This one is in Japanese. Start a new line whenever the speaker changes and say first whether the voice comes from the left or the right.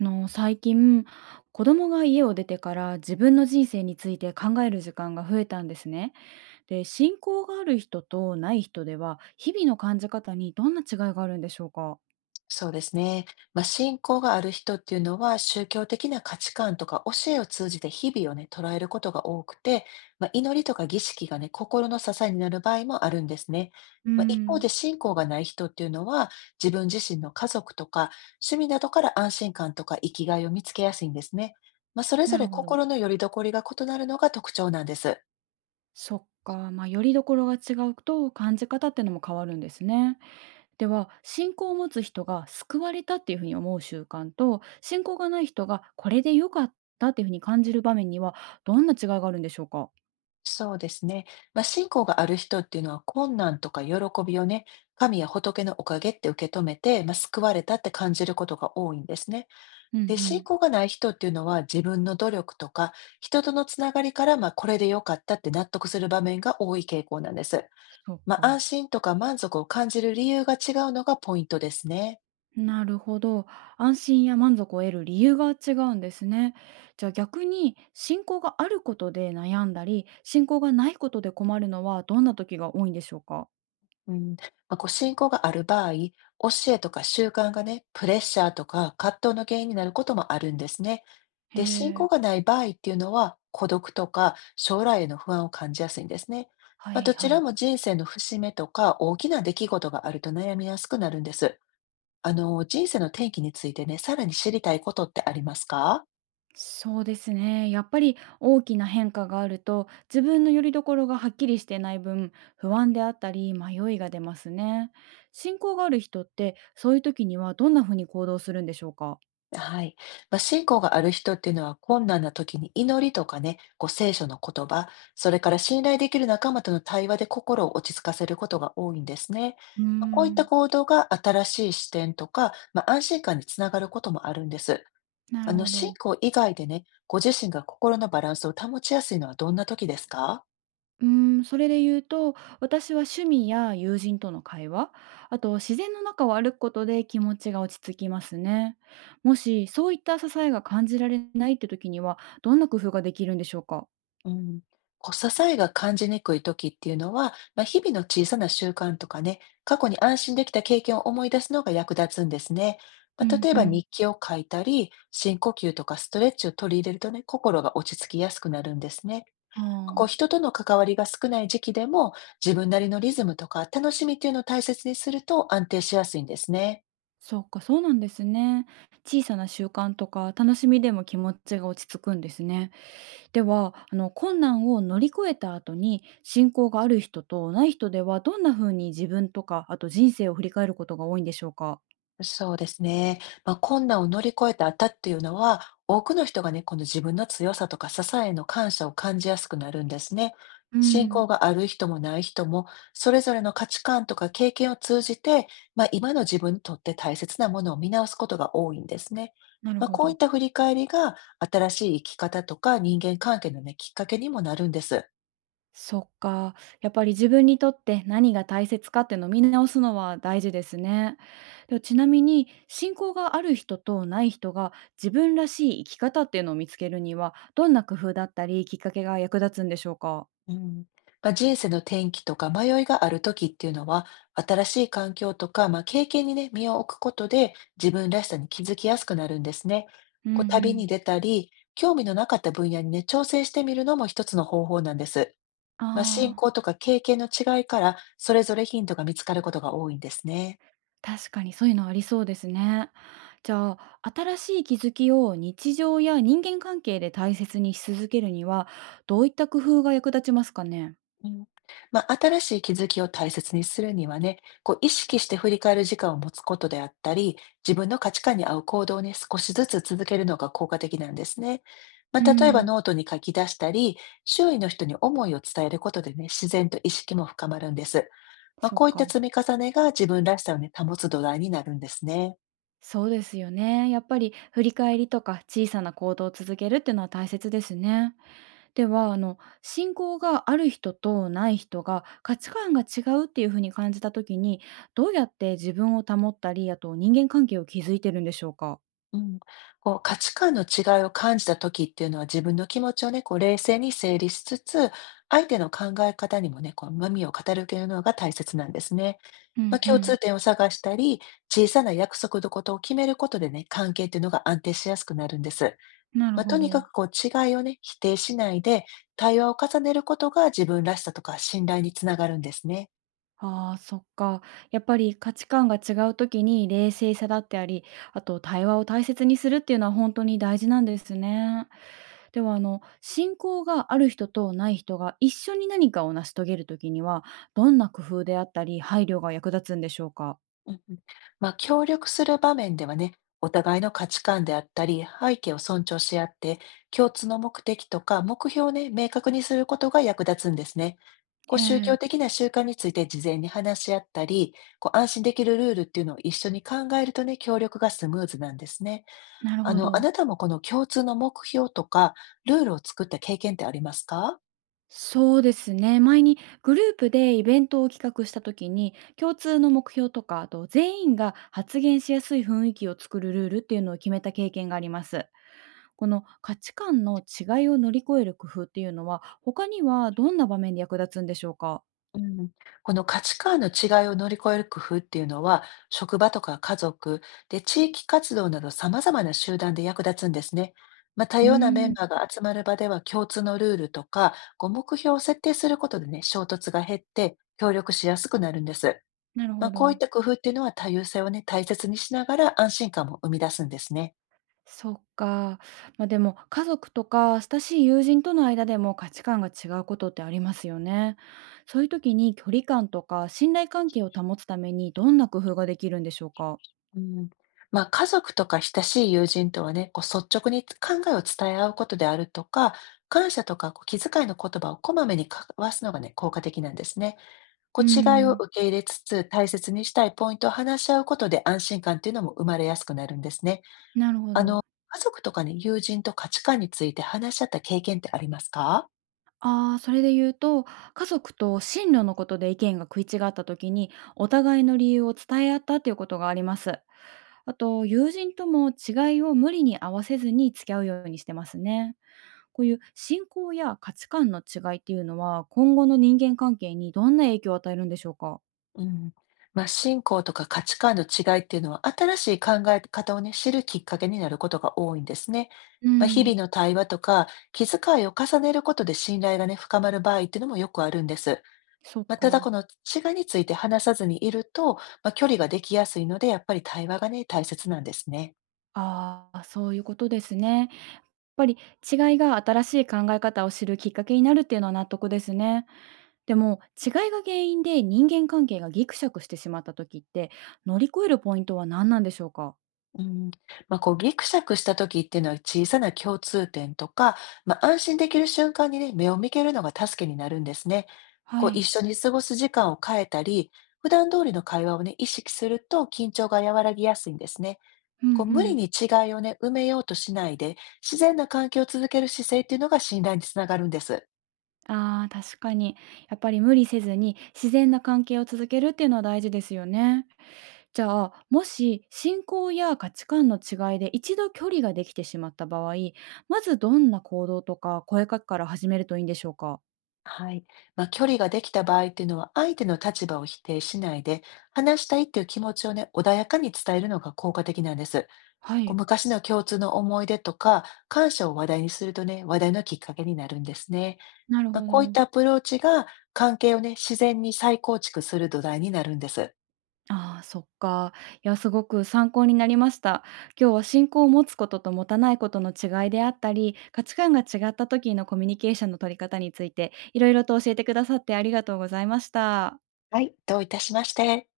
right: 最近子供が家を出てから自分の人生について考える時間が増えたんですね。で、信仰がある人とない人では日々の感じ方にどんな違いがあるんでしょうか？
left: そうですね。まあ、信仰がある人っていうのは宗教的な価値観とか教えを通じて日々をね、捉えることが多くて、まあ、祈りとか儀式がね、心の支えになる場合もあるんですね。
right: うー
left: まあ、一方
right: ん、
left: で信仰がない人っていうのは自分自身の家族とか趣味などから安心感とか生きがいを見つけやすいんですね。まあ、それぞ
right: なる
left: れ
right: ほど。
left: 心の拠り所が異なるのが特徴なんです。
right: そっか、まあ、よりどころが違うと感じ方ってのも変わるんですね。では、信仰を持つ人が救われたっていうふうに思う習慣と信仰がない人がこれで良かったっていうふうに感じる場面にはどんな違いがあるんでしょうか？
left: そうですね。まあ、信仰がある人っていうのは困難とか喜びをね、神や仏のおかげって受け止めて、まあ、救われたって感じることが多いんですね。
right: うんう
left: で、信
right: ん。
left: 仰がない人っていうのは自分の努力とか人とのつながりから、まあ、これでよかったって納得する場面が多い傾向なんです。
right: そっ
left: まあ、
right: か。
left: 安心とか満足を感じる理由が違うのがポイントですね。
right: なるほど。安心や満足を得る理由が違うんですね。じゃあ、逆に信仰があることで悩んだり、信仰がないことで困るのはどんな時が多いんでしょうか？
left: うん、まあ、こう、進がある場合、教えとか習慣がね、プレッシャーとか葛藤の原因になることもあるんですね。
right: へ
left: で、信仰
right: え、
left: がない場合っていうのは、孤独とか将来への不安を感じやすいんですね。
right: は
left: まあ、
right: い
left: どち
right: は
left: ら
right: い。
left: も人生の節目とか大きな出来事があると悩みやすくなるんです。人生の転機についてね、さらに知りたいことってありますか？
right: そうですね。やっぱり大きな変化があると、自分の拠り所がはっきりしてない分、不安であったり迷いが出ますね。信仰がある人って、そういう時にはどんなふうに行動するんでしょうか？
left: はい。まあ、信仰がある人っていうのは困難な時に祈りとかね、こう聖書の言葉、それから信頼できる仲間との対話で心を落ち着かせることが多いんですね。
right: うー
left: まあこういった
right: ん、
left: 行動が新しい視点とか、まあ、安心感につながることもあるんです。
right: なるほど。
left: 信仰以外でね、ご自身が心のバランスを保ちやすいのはどんな時ですか？
right: うーん、それで言うと、私は趣味や友人との会話、あと自然の中を歩くことで気持ちが落ち着きますね。もしそういった支えが感じられないって時には、どんな工夫ができるんでしょうか？
left: うん、こう支えが感じにくい時っていうのは、まあ、日々の小さな習慣とかね、過去に安心できた経験を思い出すのが役立つんですね。ま
right: う
left: あ、
right: ん
left: 例え
right: う
left: ば
right: ん。
left: 日記を書いたり、深呼吸とかストレッチを取り入れるとね、心が落ち着きやすくなるんですね。
right: あ
left: こう人
right: あ、
left: との関わりが少ない時期でも、自分なりのリズムとか楽しみっていうのを大切にすると安定しやすいんですね。
right: そうか、そうなんですね。小さな習慣とか楽しみでも気持ちが落ち着くんですね。では、困難を乗り越えた後に、信仰がある人とない人ではどんな風に自分とか、あと人生を振り返ることが多いんでしょうか？
left: そうですね。まあ、困難を乗り越えた後っていうのは、多くの人がね、この自分の強さとか支えの感謝を感じやすくなるんですね。
right: う
left: 信仰
right: ん、
left: がある人もない人も、それぞれの価値観とか経験を通じて、まあ、今の自分にとって大切なものを見直すことが多いんですね。
right: なる
left: まあ、
right: ほ
left: こういっ
right: ど。
left: た振り返りが、新しい生き方とか人間関係のね、きっかけにもなるんです。
right: そっか。やっぱり自分にとって何が大切かっていうのを見直すのは大事ですね。でもちなみに、信仰がある人とない人が自分らしい生き方っていうのを見つけるには、どんな工夫だったりきっかけが役立つんでしょうか？
left: うん、まあ、人生の転機とか迷いがある時っていうのは、新しい環境とか、まあ、経験にね、身を置くことで自分らしさに気づきやすくなるんですね。
right: うんう
left: こう旅に
right: ん。
left: 出たり、興味のなかった分野にね、挑戦してみるのも一つの方法なんです。まあ、信
right: あ
left: 仰
right: あ、
left: とか経験の違いから、それぞれヒントが見つかることが多いんですね。
right: 確かにそういうのありそうですね。じゃあ、新しい気づきを日常や人間関係で大切にし続けるには、どういった工夫が役立ちますかね？
left: うん、まあ、新しい気づきを大切にするにはね、こう意識して振り返る時間を持つことであったり、自分の価値観に合う行動をね、少しずつ続けるのが効果的なんですね。ま
right: う
left: あ、例えば
right: ん。
left: ノートに書き出したり、周囲の人に思いを伝えることでね、自然と意識も深まるんです。まあ、
right: そっ
left: こういっ
right: か。
left: た積み重ねが自分らしさをね、保つ土台になるんですね。
right: そうですよね。やっぱり振り返りとか小さな行動を続けるっていうのは大切ですね。では、信仰がある人とない人が価値観が違うっていうふうに感じた時に、どうやって自分を保ったり、あと人間関係を築いてるんでしょうか？
left: うん、こう価値観の違いを感じた時っていうのは自分の気持ちをね、こう冷静に整理しつつ、相手の考え方にもね、こう耳を傾けるのが大切なんですね。
right: う
left: まあ、
right: んう
left: 共
right: ん、
left: 通点を探したり、小さな約束のことを決めることでね、関係っていうのが安定しやすくなるんです。
right: なる
left: まあ、と
right: ほ
left: に
right: ど。
left: かくこう違いをね、否定しないで、対話を重ねることが自分らしさとか信頼につながるんですね。
right: ああ、そっか。やっぱり価値観が違う時に冷静さだってあり、あと対話を大切にするっていうのは本当に大事なんですね。ではあの、信仰がある人とない人が一緒に何かを成し遂げる時には、どんな工夫であったり、配慮が役立つんでしょうか？
left: うんうん。まあ、協力する場面ではね、お互いの価値観であったり、背景を尊重し合って、共通の目的とか目標をね、明確にすることが役立つんですね。こう
right: へ
left: 宗
right: え、
left: 教的な習慣について事前に話し合ったり、こう安心できるルールっていうのを一緒に考えるとね、協力がスムーズなんですね。
right: なるほ
left: あ
right: ど。
left: なたもこの共通の目標とか、ルールを作った経験ってありますか？
right: そうですね。前にグループでイベントを企画した時に、共通の目標とか、あと全員が発言しやすい雰囲気を作るルールっていうのを決めた経験があります。この価値観の違いを乗り越える工夫っていうのは、他にはどんな場面で役立つんでしょうか？
left: うん、この価値観の違いを乗り越える工夫っていうのは、職場とか家族、で、地域活動など様々な集団で役立つんですね。まあ、多
right: うー
left: 様なメン
right: ん、
left: バーが集まる場では共通のルールとか、こう目標を設定することでね、衝突が減って協力しやすくなるんです。
right: なる
left: まあ、
right: ほ
left: こういっ
right: ど。
left: た工夫っていうのは多様性をね、大切にしながら安心感も生み出すんですね。
right: そっか。まあ、でも家族とか親しい友人との間でも価値観が違うことってありますよね。そういう時に距離感とか信頼関係を保つためにどんな工夫ができるんでしょうか？
left: うん、まあ、家族とか親しい友人とはね、こう率直に考えを伝え合うことであるとか、感謝とかこう気遣いの言葉をこまめに交わすのがね、効果的なんですね。
right: う
left: こ
right: ー
left: う違いを
right: ん、
left: 受け入れつつ、大切にしたいポイントを話し合うことで安心感っていうのも生まれやすくなるんですね。
right: なるほ
left: あ
right: ど。
left: の、家族とかね、友人と価値観について話し合った経験ってありますか？
right: ああ、それで言うと、家族と進路のことで意見が食い違った時に、お互いの理由を伝え合ったっていうことがあります。あと、友人とも違いを無理に合わせずに付き合うようにしてますね。こういう信仰や価値観の違いっていうのは、今後の人間関係にどんな影響を与えるんでしょうか？
left: うん。まあ、信仰とか価値観の違いっていうのは、新しい考え方をね、知るきっかけになることが多いんですね。
right: う
left: まあ、日
right: ん、
left: 々の対話とか、気遣いを重ねることで信頼がね、深まる場合っていうのもよくあるんです。
right: そっ
left: まあ、ただ、こ
right: か。
left: の違いについて話さずにいると、まあ、距離ができやすいので、やっぱり対話がね、大切なんですね。
right: ああ、そういうことですね。やっぱり違いが新しい考え方を知るきっかけになるっていうのは納得ですね。でも、違いが原因で人間関係がギクシャクしてしまった時って、乗り越えるポイントは何なんでしょうか？
left: うん、まあ、こうギクシャクした時っていうのは小さな共通点とか、まあ、安心できる瞬間にね、目を向けるのが助けになるんですね。
right: は
left: こう一
right: い。
left: 緒に過ごす時間を変えたり、普段通りの会話をね、意識すると緊張が和らぎやすいんですね。
right: うんう
left: こう無理
right: ん。
left: に違いをね、埋めようとしないで、自然な関係を続ける姿勢っていうのが信頼につながるんです。
right: ああ、確かに。やっぱり無理せずに自然な関係を続けるっていうのは大事ですよね。じゃあ、もし信仰や価値観の違いで一度距離ができてしまった場合、まずどんな行動とか声かけから始めるといいんでしょうか？
left: はい。まあ、距離ができた場合っていうのは相手の立場を否定しないで、話したいっていう気持ちをね、穏やかに伝えるのが効果的なんです。
right: は
left: こう
right: い。
left: 昔の共通の思い出とか、感謝を話題にするとね、話題のきっかけになるんですね。
right: なる
left: まあ、
right: ほ
left: こういっ
right: ど。
left: たアプローチが関係をね、自然に再構築する土台になるんです。
right: ああ、そっか。いや、すごく参考になりました。今日は信仰を持つことと持たないことの違いであったり、価値観が違った時のコミュニケーションの取り方について、いろいろと教えてくださってありがとうございました。
left: はい、どういたしまして。